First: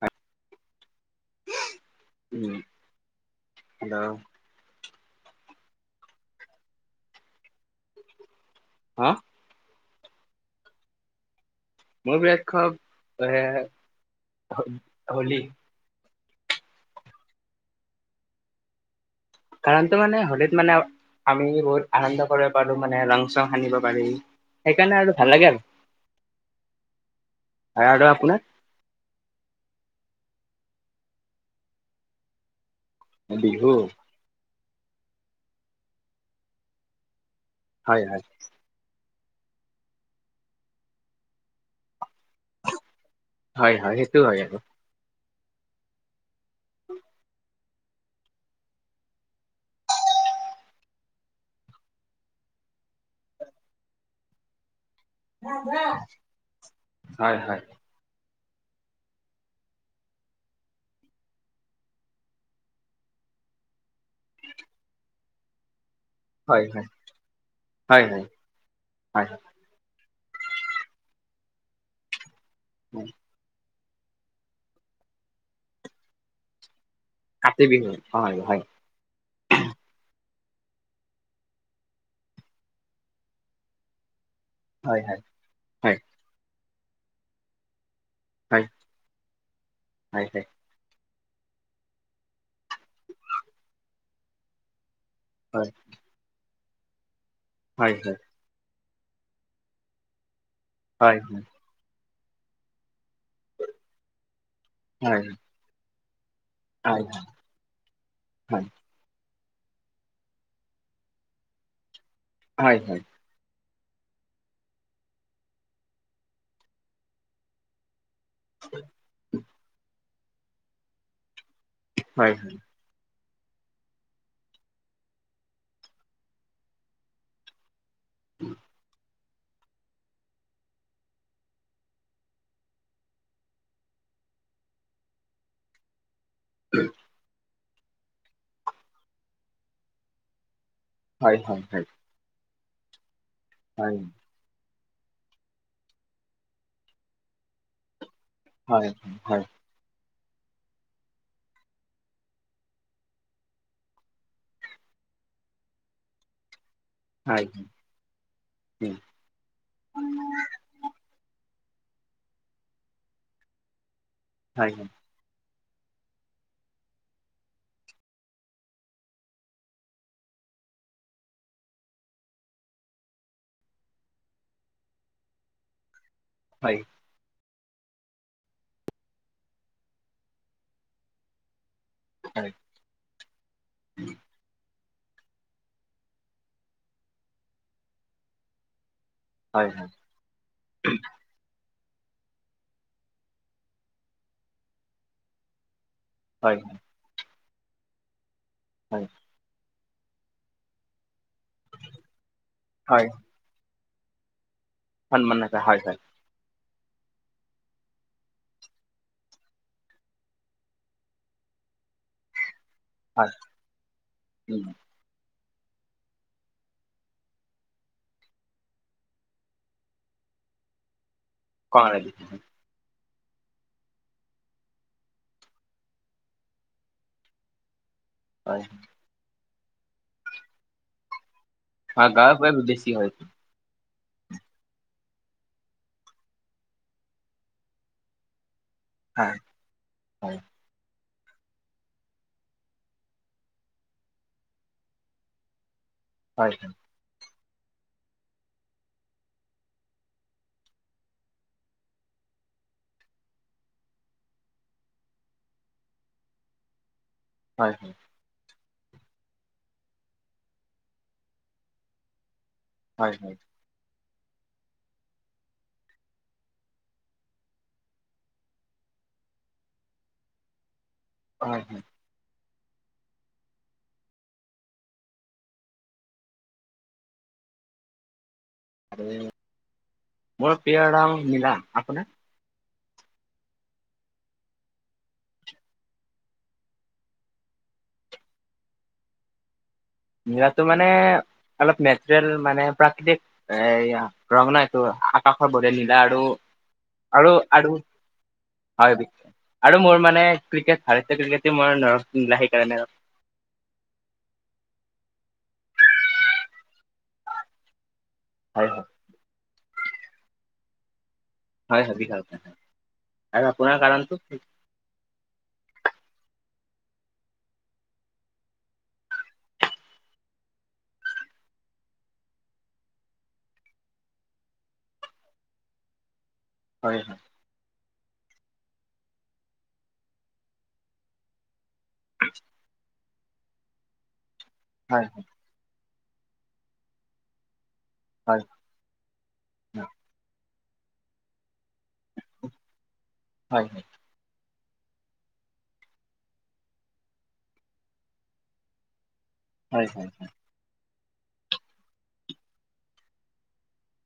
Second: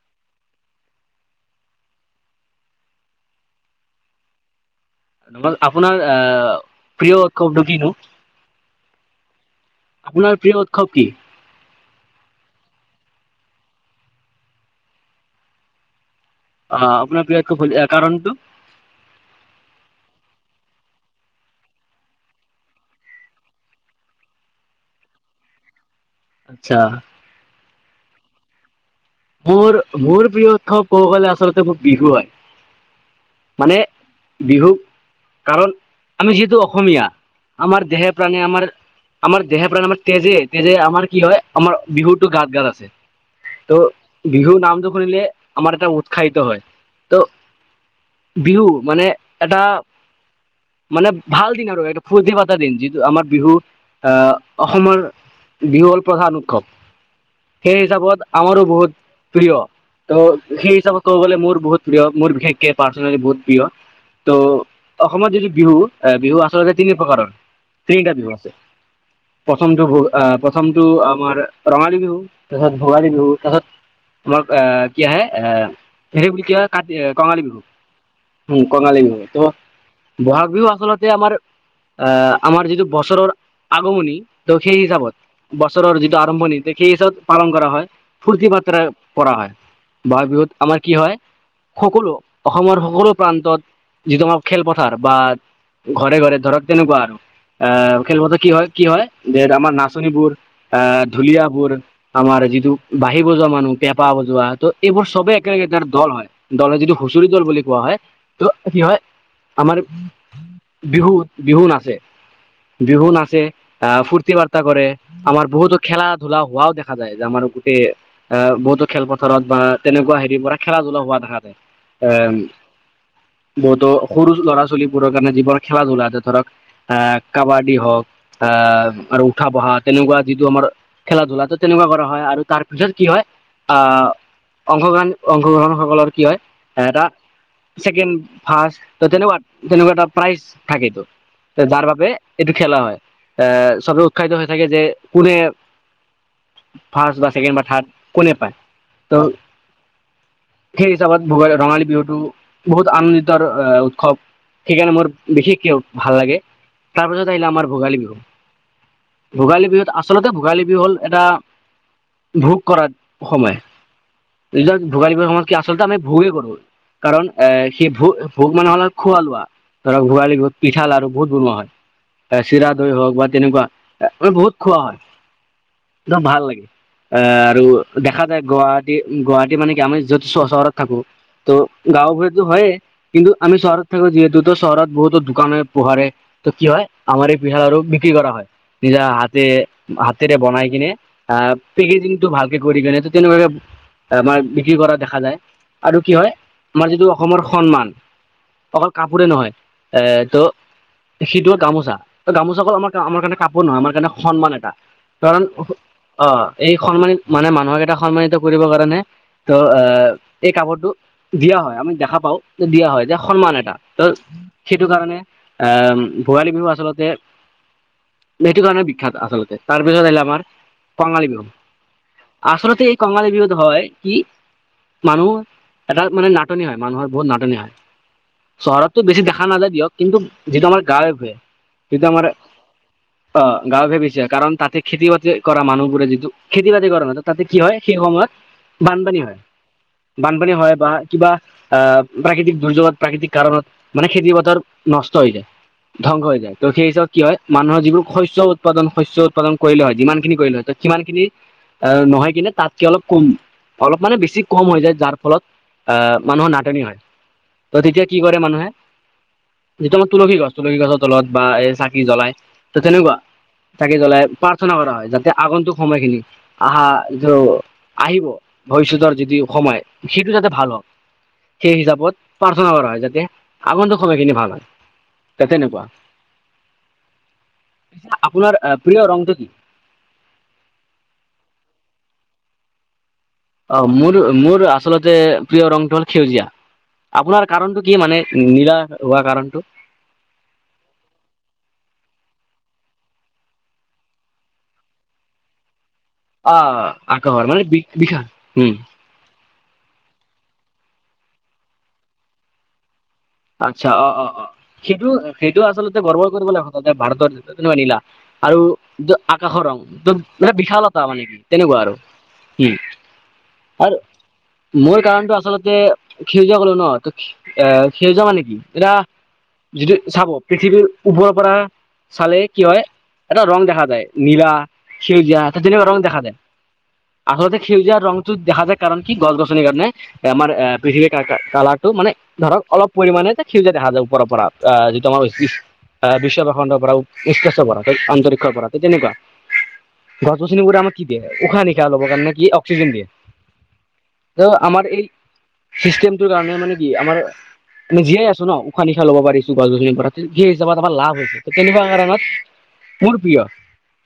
হয়। উম হেল্ল নমল আপোনাৰ আহ প্ৰিয় ক ডগিটো হা আপোনাৰ প্ৰিয় উৎসৱ কি? মোৰ প্ৰিয় উৎসৱ এ হ হলী অ আপোনাৰ প্ৰিয় উৎসৱ হলী কাৰণটো? কাৰণটো মানে হলীত মানে আমি বহুত আনন্দ কৰিব পাৰো মানে ৰং চং সানিব পাৰি সেইকাৰণে আৰু ভাল লাগে আৰু আচ্ছা আৰ আপোনাৰ? মোৰ মোৰ প্ৰিয় উৎসৱ ক'ব গলে আচলতে মোৰ বিহু হয় বিহু মানে বিহু কাৰণ আমি যিহেতু অসমীয়া আমাৰ হয় দেহে হয় প্ৰাণে আমাৰ আমাৰ দেহে প্ৰাণে আমাৰ তেজে তেজে আমাৰ কি হয় আমাৰ বিহুটো গাত গাত আছে হয়, ত' হয়। হয় বিহু আৰু নামটো শুনিলে আমাৰ এটা উৎসাহিত হয়। তো বিহু মানে এটা মানে ভাল দিন আৰু এটা ফূৰ্তি পাতা দিন। যিটো আমাৰ বিহু আহ অসমৰ বিহু হ'ল প্ৰধান উৎসৱ হয় হয় সেই হিচাপত আমাৰো বহুত প্ৰিয়, ত সেই হিচাপে ক'ব গলে মোৰ বহুত প্ৰিয় মোৰ বিশেষকে পাৰ্চনেলি বহুত প্ৰিয়। ত' অসমত যিটো বিহু এ বিহু হয় আচলতে হয় তিনি প্ৰকাৰৰ, হয় তিনিটা হয় বিহু আছে। হয় প্ৰথমটো হ'ল আ প্ৰথমটো আমাৰ ৰঙালী বিহু, তাৰপিছত ভোগালী বিহু, তাৰপিছত তোমাক এ কি আহে এ হেৰি বুলি কি হয় কাটি কঙালী বিহু, কাতি হয় উ হয় কঙালী বিহু ত ব'হাগ বিহু আচলতে আমাৰ আহ আমাৰ যিটো বছৰৰ আগমনি তো সেই হয় হিচাপত হয় বছৰৰ হয় হয় যিটো আৰম্ভণি সেই হিচাপত পালন কৰা হয়। ফূৰ্তি পাৰ্ত্ৰা কৰা হয়। হয় বহাগ হয় বিহুত আমাৰ কি হয় সকলো অসমৰ সকলো প্ৰান্তত যিটো আমাৰ খেলপথাৰ বা ঘৰে ঘৰে ধৰক তেনেকুৱা আৰু হয় হয় হয় আহ খেলপথাৰ কি হয়? কি হয়? যে আমাৰ নাচনীবোৰ, আহ হয় হয় ঢুলিয়াবোৰ, আমাৰ যিটো বাঁহী বজোৱা মানুহ পেঁপা বজোৱা ত এইবোৰ হয় হয় চবেই একেলগে ত দল হয়। দলে হয় হয় হয় হয় হয় যিটো হুঁচৰি দল বুলি কোৱা হয় ত' কি হয় আমাৰ বিহু বিহু নাচে, হয় হয় হয় বিহু নাচে আহ ফূৰ্তি বাৰ্তা কৰে, আমাৰ বহুতো খেলা ধূলা হোৱাও দেখা যায় যে আমাৰ গোটেই এ বহুতো খেলপথাৰত বা তেনেকুৱা হেৰিৰ পৰা খেলা ধুলাও হোৱা দেখা যায়। এ হয় বহুতো সৰু ল'ৰা ছোৱালীবোৰৰ কাৰণে যিবোৰ খেলা ধূলা যে ধৰক আহ কাবাডী হওক, আহ আৰু উঠা বহাত তেনেকুৱা যিটো আমাৰ খেলা ধূলা তেনেকুৱা কৰা হয় আৰু তাৰ পিছত কি হয় আহ অংশগ্ৰহণ অংশগ্ৰহণসকলৰ কি হয় এ এটা কেণ্ড ফাষ্ট ত তেনেকুৱা তেনেকুৱা এটা প্ৰাইজ থাকেটো, হয় যাৰ বাবে এইটো খেলা হয়, আহ চবে উৎসাহিত হৈ থাকে যে কোনে ফাষ্ট বা ছেকেণ্ড বা থাৰ্ড কোনে পায় হয় ত হয়। সেই হিচাপত ভোগী ৰঙালী বিহুতটো বহুত আনন্দিতৰ উৎসৱ, সেইকাৰণে মোৰ বিশেষকৈ ভাল লাগে। তাৰপাছত আহিলে আমাৰ ভোগালী বিহু ভোগালী বিহুত আচলতে ভোগালী বিহু হ'ল এটা ভোগ কৰাত সময়। এই হয় হয় ভোগালী সময়ত কি আচলতে আমি ভোগেই কৰো কাৰণ এ সেই ভ ভোক মানেহ হ'লে খুৱা লোৱা। ধৰা ভোগালি বিহুত পিঠা লাৰু বহুত বনোৱা হয়। এ চিৰা দৈ হওক বা তেনেকুৱা বহুত খোৱা হয়। একদম ভাল লাগে। হয় এ আৰু দেখা যায় গুৱাহাটী গুৱাহাটী মানে কি আমি য'ত চহৰত থাকো ত' গাঁও বোৰতো হয় হয়য়ে, কিন্তু আমি চহৰত থাকো যিহেতু তো চহৰত বহুতো দোকান হয় পোহাৰে ত কি হয় আমাৰ এই পিঠাল আৰু বিক্ৰী কৰা হয়। নিজাৰ হাত হয় হয় হাতেৰে বনাই কিনে আহ পেকেজিংটো ভাল কৰি কিনে ত তেনেকুৱাকে আমাৰ বিক্ৰী কৰা দেখা যায় আৰু কি হয় আমাৰ যিটো অসমৰ সন্মান অকল হয় কাপোৰে নহয় এ ত সেইটো হ'ল গামোচা। ত গামোচা অকল আমাৰ হয় আমাৰ কাৰণে কাপোৰ নহয় আমাৰ কাৰণে সন্মান এটা। সন্মান কাৰণ নাপায় হয় হয় আহ এই সন্মানিত মানে মানুহক এইটো সন্মানিত কৰিবৰ কাৰণে ত' অ এই কাপোৰটো দিয়া হয়, আমি দেখা পাওঁ দিয়া হয়। যে সন্মান এটা ত সেইটো কাৰণে আহ ভোগালী বিহু আচলতে সেইটো কাৰণে বিখ্যাত আচলতে তাৰপিছত আহিলে আমাৰ কঙালী বিহু কঙালী বিহু আচলতে এই কংগালী বিহুতো হয় কি মানুহ এটা মানে নাটনি হয় মানুহৰ বহুত নাটনি হয় হয় চহৰততো বেছি দেখা নাযায় দিয়ক কিন্তু যিটো আমাৰ গাঁৱে ভূয়ে সেইটো হয় আমাৰ গাঁৱে ভূঞে বেছি হয় অ গাঁও ভোয়ে বেছি হয় কাৰণ তাতে খেতি বাতি কৰা মানুহবোৰে যিটো খেতি বাতি কৰা নাই তাতে কি হয় সেই সময়ত বানপানী হয় বানপানী হয় বা কিবা আহ প্ৰাকৃতিক দুৰ্যোগত প্ৰাকৃতিক কাৰণত মানে খেতি পথাৰ নষ্ট হৈ যায় ধ্বংস হৈ হয় যায় তো সেই হিচাপত কি হয় মানুহৰ যিবোৰ শস্য উৎপাদন শস্য উৎপাদন কৰিলে হয় যিমান খিনি কৰিলে হয় সিমান খিনি আহ নহয় কিনে তাতকে অলপ কম অলপ মানে বেছি কম হৈ যায় যাৰ ফলত আহ মানুহৰ নাটনি হয় হয় ত হয় তেতিয়া কি কৰে মানুহে যিটো আমাৰ তুলসী গছ তুলসী গছৰ তলত বা এই চাকি জ্বলাই ত হয় তেনেকুৱা হয় চাকি জ্বলাই প্ৰাৰ্থনা কৰা হয় যাতে আগন্তুক সময়খিনি আহা যটো আহিব ভৱিষ্যতৰ যিটো সময় সেইটো যাতে ভাল হওক হয় সেই হয় হিচাপত প্ৰাৰ্থনা কৰা হয় যাতে আগন্তুক সময়খিনি ভাল হয় তেনেকুৱা আপোনাৰ প্ৰিয় আৰু ৰংটো কি মোৰ প্ৰিয় ৰং নীলা আপোনাৰ অ মোৰ মোৰ আচলতে প্ৰিয় ৰংটো হ'ল সেউজীয়া আপোনাৰ কাৰণতটো কি মানে নীলা হোৱাৰ কাৰণটো নীলাতো মানে অলপ নেচাৰেল মানে প্ৰাকৃতিক এ ৰঙনা এইটো আকাশৰ দৰে নীলা আৰু অ আৰু আকাশৰ মানে আৰু বিগ বিশাল উম [unintelligible] আৰু মোৰ মানে ক্ৰিকেট ভাৰতীয় ক্ৰিকেট মোৰ নৰ নীলা সেইকাৰণে ক আচ্ছা অ অ অ সেইটো সেইটো আচলতে গৰ্ব কৰিব লগা কথা যে ভাৰতত নহয় নীলা আৰু হয় হয় ত আকাশৰ ৰং ত মানে বিশালতা মানে তেনেকুৱা হয় হয় আৰু [unintelligible] হয় উম, আৰু আপোনাৰ আৰু কাৰণটো মোৰ কাৰণটো আচলতে সেউজীয়া কলো ন এ সেউজীয়া মানে কি, এতিয়া যিটো চাব পৃথিৱীৰ ওপৰৰ পৰা চালে কি হয় এটা ৰং দেখা যায় নীলা সেউজীয়া এটা তেনেকুৱা ৰং দেখা যায় হয় হয় আচলতে সেউজীয়া ৰংটো দেখা যায় কাৰণ কি গছ গছনিৰ কাৰণে আমাৰ পৃথিৱীৰ কা কালাৰ তো মানে ধৰক অলপ পৰিমাণে যে সেউজীয়া দেখা যায় ওপৰৰ পৰা আহ হয় যিটো আমাৰ আহ বিশ্ব ভূখণ্ডৰ পৰাও [unintelligible] কৰা হয় আন্তৰিকৰ পৰা এই তেনেকুৱা হয় গছ গছনিবোৰে আমাক কি দিয়ে উশাহ নিশাহ ল'বৰ কাৰণে কি অক্সিজেন দিয়ে হয় হয় [unintelligible] আমাৰ এই চিষ্টেমটোৰ কাৰণে মানে কি আমাৰ আমি জীয়াই আছো ন উশাহ নিশাহ ল'ব পাৰি ছো গছ হয় গছনিৰ হয় পৰা হয় সেই হিচাপত আমাৰ লাভ হৈছে তেনেকুৱা কাৰণত মোৰ প্ৰিয়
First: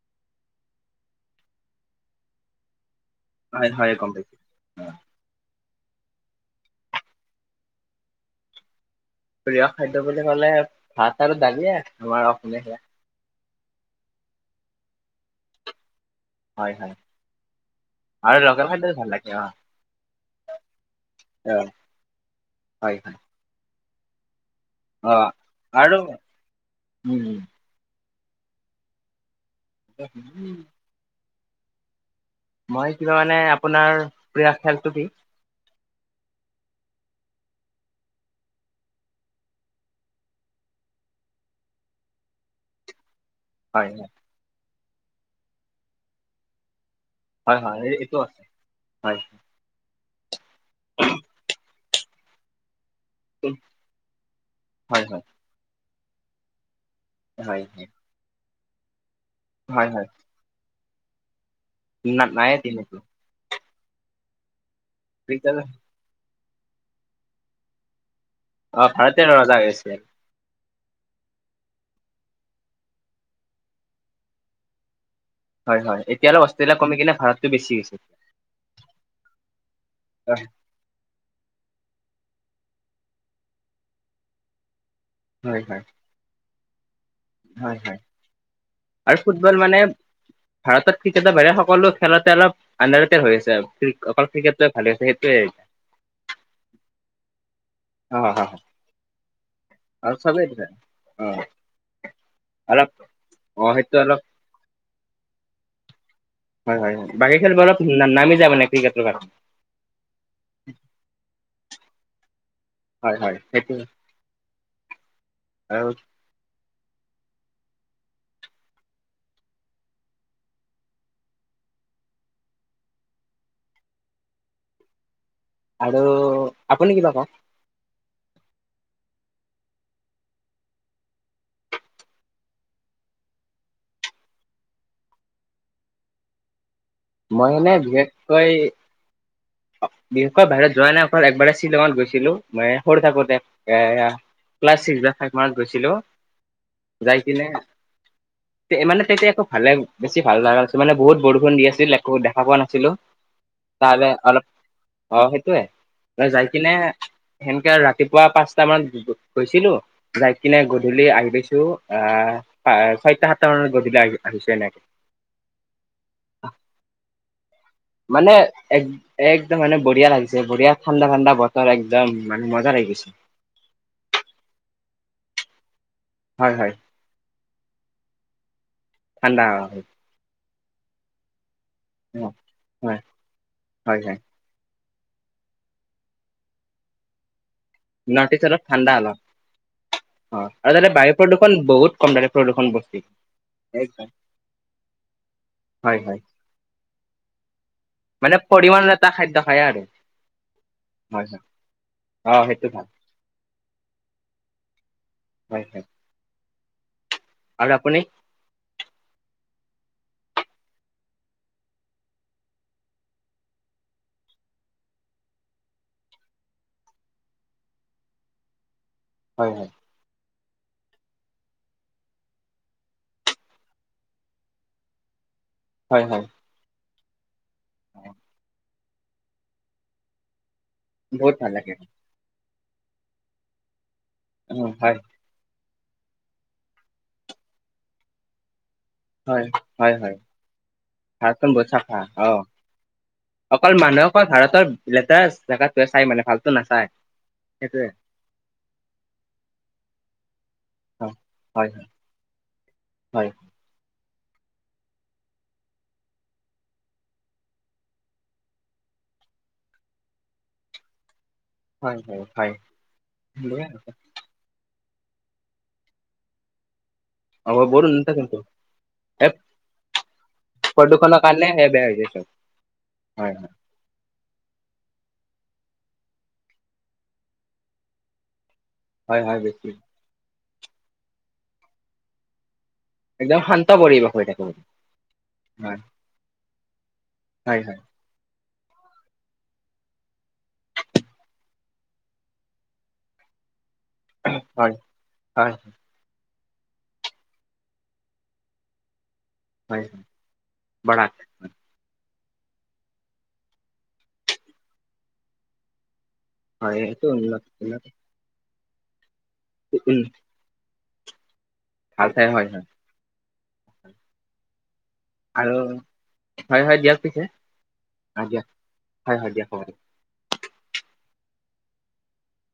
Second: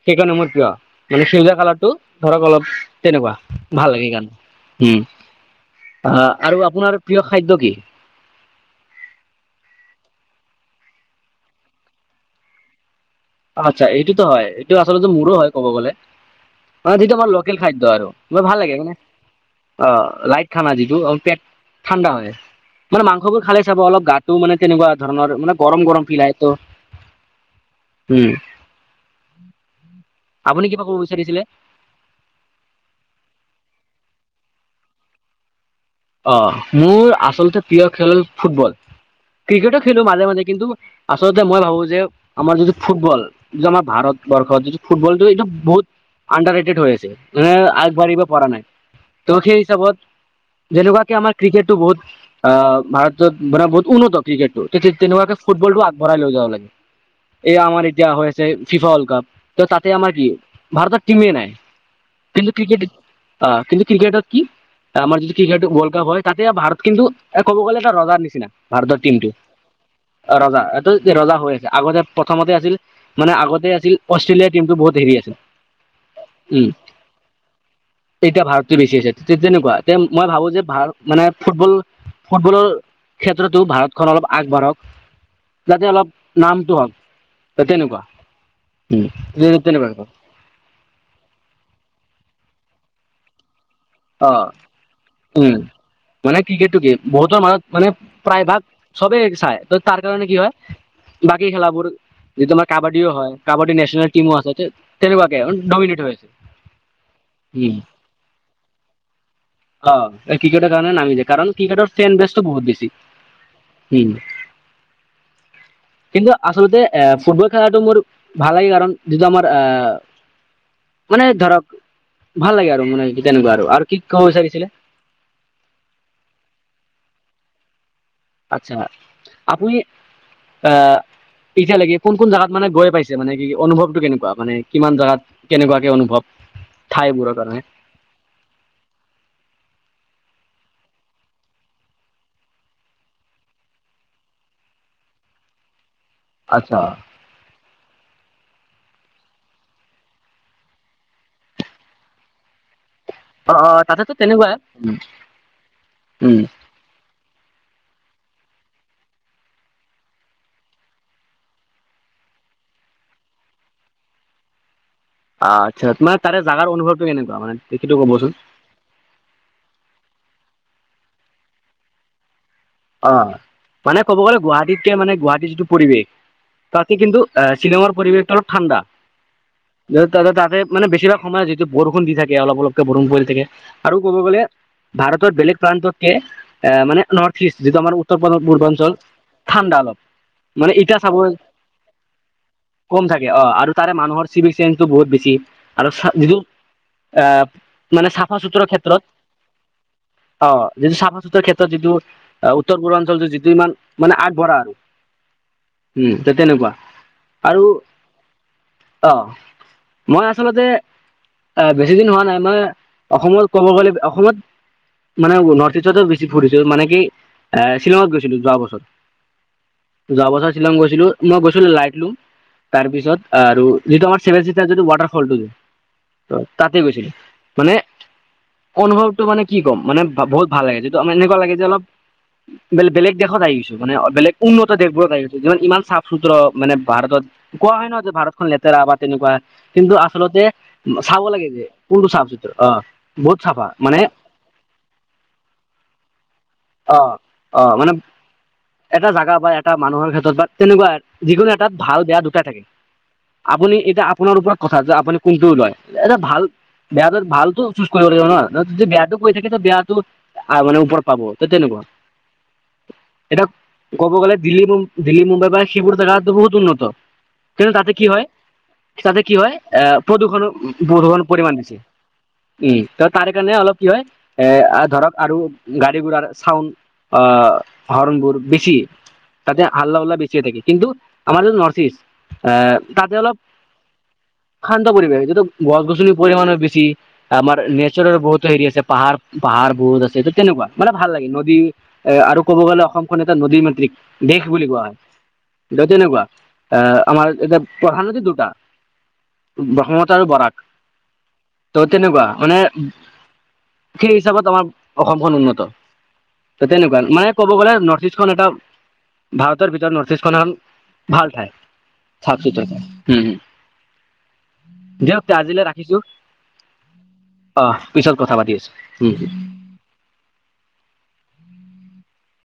সেইকাৰণে মোৰ প্ৰিয় মানে সেউজীয়া কালাৰটো ধৰক অলপ তেনেকুৱা হয় ভাল হয় লাগে গম পাইছোঁ কাৰণে উম আৰু আপোনাৰ প্ৰিয় খাদ্য কি প্ৰিয় খাদ্য বুলি ক'লে ভাত আৰু দালিয়ে আমাৰ অসমীয়া সেয়া আচ্ছা এইটোটো হয়, এইটো আচলতে মোৰো হয় ক'ব গ'লে। হয় হয় অ', যিটো আমাৰ লোকেল খাদ্য আৰু মোৰ ভাল লাগে মানে অ', লাইট খানা যিটো পেট অ ঠাণ্ডা হয়, হয় মানে হয় মাংসবোৰ খালে চাব অলপ গাতো মানে তেনেকুৱা অ ধৰণৰ মানে গৰম আৰু গৰম ফিল আহে তো উম। উম। উম। আপুনি কিবা কব বিচাৰিছিলে? মই কিবা মানে আপোনাৰ প্ৰিয় খেলটো কি? অ', মোৰ আচলতে প্ৰিয় খেল ফুটবল। ক্ৰিকেটো খেলো মাজে মাজে কিন্তু আচলতে মই ভাবো যে আমাৰ যিটো ফুটবল যিটো আমাৰ হয় হয় ভাৰতবৰ্ষত যিটো ফুটবলটো এইটো বহুত আণ্ডাৰ ৰেটেড হৈ আছে। মানে হয় হয় এই- এইটো আগবাঢ়িব আছে পৰা নাই, হয় ত' সেই হিচাপত যেনেকুৱাকে আমাৰ ক্ৰিকেটটো বহুত অ', ভাৰতত মানে বহুত উন্নত ক্ৰিকেটটো হয় হয় তে-তেনেকুৱাকে ফুটবলটো আগবঢ়াই লৈ যাব লাগে। এই হয় হয় আমাৰ এতিয়া হৈ আছে ফিফা ৱৰ্ল্ড কাপ। ত' হয় তাতে হয় আমাৰ কি ভাৰতৰ টিমে নাই না কিন্তু নায়ে টিম ক্ৰিকেট এইটো আহ কিন্তু ক্ৰিকেটত কি আমাৰ যদি ক্ৰিকেট- ক্ৰিকেটত ৱৰ্ল্ড কাপ হয় তাতে ভাৰত কিন্তু এ ক'ব গ'লে এটা ৰজাৰ নিচিনা, অ ভাৰতৰ ভাৰতে টিমটো। ৰজা হৈ আছে অ', ৰজা এইটো ৰজা হৈ আছে, আগতে প্ৰথমতে আছিল মানে আগতে আছিল অষ্ট্ৰেলিয়াৰ টিমটো বহুত হেৰি আছিল। হয় হয় এতিয়ালৈ উম, অষ্ট্ৰেলিয়া কমি কিনে ভাৰতটো বেছি হৈছে এতিয়া ভাৰতে বেছি আছে তেনেকুৱা তে মই হয় ভাবো যে ভাৰত মানে ফুটবল, ফুটবলৰ ক্ষেত্ৰতো ভাৰতখন অলপ আগবাঢ়ক। হয় হয় যাতে অলপ নামটো হওক হয় হয় তেনেকুৱা উম, আৰু ফুটবল মানে তেনেকুৱা। ভাৰতত ক্ৰিকেটৰ বাহিৰে সকলো খেলতে অলপ [unintelligible] হৈ আছে। [unintelligible] অ', ক্ৰিকেটটোৱে ভালে হৈছে সেইটোৱে উম, মানে ক্ৰিকেটটো কি বহুতৰ মাজত মানে অ প্ৰায় ভাগ চবেই চায়, ত তাৰ আৰু কাৰণে কি চবেই দিছে হয় অ বাকী খেলাবোৰ যি তোমাৰ অলপ কাবাডীও হয়, অ কাবাডী সেইটো নেশ্যনেল অলপ টিমো আছে তেনেকুৱাকে ডমিনেট হৈ আছে। হয় হয় হয়, বাকি উম খেলবোৰক নামি যাই মানে। [unintelligible] অ', ক্ৰিকেটৰ কাৰণে নামি যায়, কাৰণ ক্ৰিকেটৰ ফেন বেছটো বহুত বেছি। সেইটোৱেই, উম আৰু কিন্তু আচলতে এ ফুটবল খেলাটো মোৰ ভাল লাগে কাৰণ, যিটো আমাৰ আহ মানে ধৰক ভাল লাগে আৰু মানে তেনেকুৱা আৰু, আৰু কি কব বিচাৰিছিলে? আৰু আপুনি কি কব? আচ্ছা, আপুনি আহ এতিয়ালৈকে কোন কোন জোগাত মানে গৈ পাইছে? মানে কি অনুভৱটো কেনেকুৱা মানে কিমান জেগাত? কেনেকুৱাকে অনুভৱ। ঠাইবোৰৰ মই কাৰণে এনে বিশেষকৈ বিশেষকৈ বাহিৰত যোৱা নাই, অকল একবাৰে শ্বিলঙত গৈছিলো মানে সৰু থাকোতে এ ক্লাচ ছিক্স বা ফাইভ মানত গৈছিলো। আচ্ছা। যাই কিনে [inaudible] মানে তেতিয়া একো ভালে বেছি ভাল লগা আছিল মানে বহুত বৰষুণ দি আছিলো দেখা পোৱা নাছিলো। অ', অ', তাৰে তাতেতো অলপ তেনেকুৱাই। অ', সেইটোৱে মই উম যাই কিনে সেনেকে ৰাতিপুৱা পাঁচটামান গৈছিলো। যাই কিনে গধূলি আহি পাইছো, আহ। ছয়টা-সাতটা মানত গধূলি আহি আহিছে [unintelligible] অ, আচ্ছা! মানে তাৰে জাগাৰ অনুভৱটো কেনেকুৱা, সেইটো মানে ক'বচোন? এক, একদম মানে বঢ়িয়া লাগিছে, বঢিয়া ঠাণ্ডা-ঠাণ্ডা বতৰ, একদম মানে মজা লাগিছে। অ, মানে ক'ব গ'লে গুৱাহাটীতকে, মানে গুৱাহাটীৰ যিটো পৰিৱেশ হয় হয় তাতকে কিন্তু শ্বিলঙৰ পৰিৱেশটো অলপ ঠাণ্ডা, ঠাণ্ডা হয় তা তাতে মানে বেছিভাগ সময়ত যিটো বৰষুণ দি অ, থাকে, অলপ অলপকে হয় বৰষুণ পৰি থাকে, আৰু হয় ক'ব হয় গ'লে ভাৰতৰ বেলেগ প্ৰান্ততকে এ, মানে ন যিটো আমাৰ নৰ্থ ইষ্ট অলপ উত্তৰ-পূৰ্বাঞ্চল, ঠাণ্ডা অলপ ঠাণ্ডা অলপ। অ আৰু মানে তাতে ইতিয়া বায়ু চাব, প্ৰদূষণ বহুত কম তাতে প্ৰদূষণ বস্তি কম থাকে অ, আৰু তাৰে একদম মানুহৰ চিভিক চেন্সটো বহুত বেছি। আৰু হয় হয় [unintelligible] আহ, মানে চাফা-চুতুৰাৰ পৰিমাণৰ ক্ষেত্ৰত এটা খাদ্য খায় আৰু অ, যিটো হয় হয় চাফা-চুতুৰা ক্ষেত্ৰত যিটো অ, সেই উত্তৰ-পূৰ্বাঞ্চলটো যিটো ইমান মানে আগবঢ়া। হয়, হয়। উম, তেনেকুৱা, আৰু অ' মই আচলতে এ, বেছি দিন হোৱা নাই, মই অসমত ক'ব গ'লে, অসমত মানে নৰ্থ-ইষ্টত বেছি ফুৰিছো, মানে কি শ্বিলঙত গৈছিলো যোৱা বছৰ। হয়, হয়। যোৱাবছৰ শ্বিলং গৈছিলো। মই গৈছিলো লাইট লোম তাৰপিছত, আৰু যিটো আমাৰ চেভেন-চিষ্টাৰ যিটো ৱাটাৰ ফলটো হয়, হয়। তাতে গৈছিলো, মানে অনুভৱটো মানে কি ক'ম, মানে বহুত ভাল লাগে। বহুত এনেকুৱা ভাল লাগে যে, অলপ বেলে-বেলেগ দেশত আহি গৈছো, মানে বেলেগ অ উন্নত হয় দেশবোৰত আহিছো। ইমান চাফ-চুতুৰা হওঁক, মানে ভাৰতত কোৱা হয় ন, যে ভাৰতখন লেতেৰা। তেনেকুৱা হয় কিন্তু হয় হয় আচলতে চাব লাগে ভাৰতখন যে, বহুত চাফা কোনটো চাফ-চুতুৰা। অ'। বহুত চাফা অকল মানে মানুহে কয়, ভাৰতৰ লেতেৰা জেগাতে চাই মানে ভাল অ', অ', মানে এটা জেগা, বা এটা মানুহৰ ক্ষেত্ৰত, বা তেনেকুৱা অ, যিকোনো হয় এটাত হয় ভাল-বেয়া দুটাই থাকে। হয়। আপুনি এতিয়া আপোনাৰ ওপৰত কথা যে, আপুনি কোনটো লয়। এটা ভাল বেয়া ভালতো চুজ কৰিব লাগিব নহ! যদি বেয়াটো কৰি থাকে, বেয়াটো মানে ওপৰত পাব। ত', তেনেকুৱা, হয় হয় হয় এতিয়া বেয়া ক'ব গ'লে, দিল্লী মু দিল্লী, মুম্বাই বা সেইবোৰ জেগা বহুত উন্নত। কিন্তু তাতে কি হয় [unintelligible] তাতে এই কি হয়, আহ, প্ৰদূষণো, প্ৰদূষণৰ কাৰণে পৰিমাণ সে বেছি। বেয়া হৈ গৈছে উম, ত, তাৰে হয় হয় কাৰণে অলপ কি হয়, এ ধৰক আৰু গাড়ী-গুৰাৰ চাউণ্ড আহ, হৰণবোৰ বেছি। হয় হয় তাতে বেছি হাল্লা-হোল্লা বেছি হৈ থাকে। কিন্তু আমাৰ যে, নৰ্থ-ইষ্ট এ, তাতে অলপ একদম শান্ত পৰিৱেশ হৈ থাকো। শান্ত পৰিৱেশ, যিহেতু গছ-গছনিৰ পৰিমাণে বেছি, আৰু হয় নে হয় নেচাৰৰ বহুত হেৰি আছে, পাহাৰ-পাহাৰ বহুত আছে, ত তেনেকুৱা, মানে ভাল লাগে। নদী এ আৰু ক'ব গ'লে অসমখন এটা নদীৰ মাতৃক দেশ বুলি কোৱা হয়। হয় ত, তেনেকুৱা আহ, আমাৰ এতিয়া প্ৰধানত নদী দুটা। হয় ব্ৰহ্মপুত্ৰ আৰু বৰাক। বৰাক ত' তেনেকুৱা, মানে সেই হিচাপত আমাৰ অসমখন উন্নত। ত' হয় তেনেকুৱা, এইটো মানে উন্নত ক'ব গ'লে উন্নত ন ৰ্থ ইষ্ট খন এটা ভাৰতৰ ভিতৰত উম, নৰ্থ ইষ্ট খন হল এখন ভাল ঠাই। ভাল ঠাই হয় হয় [unintelligible] আৰু আজিলৈ ৰাখিছো হয় হয় দিয়ক পিছে অঁ পিছত অ, কথা দিয়ক পাতি হয় হয় দিয়ক আছো। হ'ব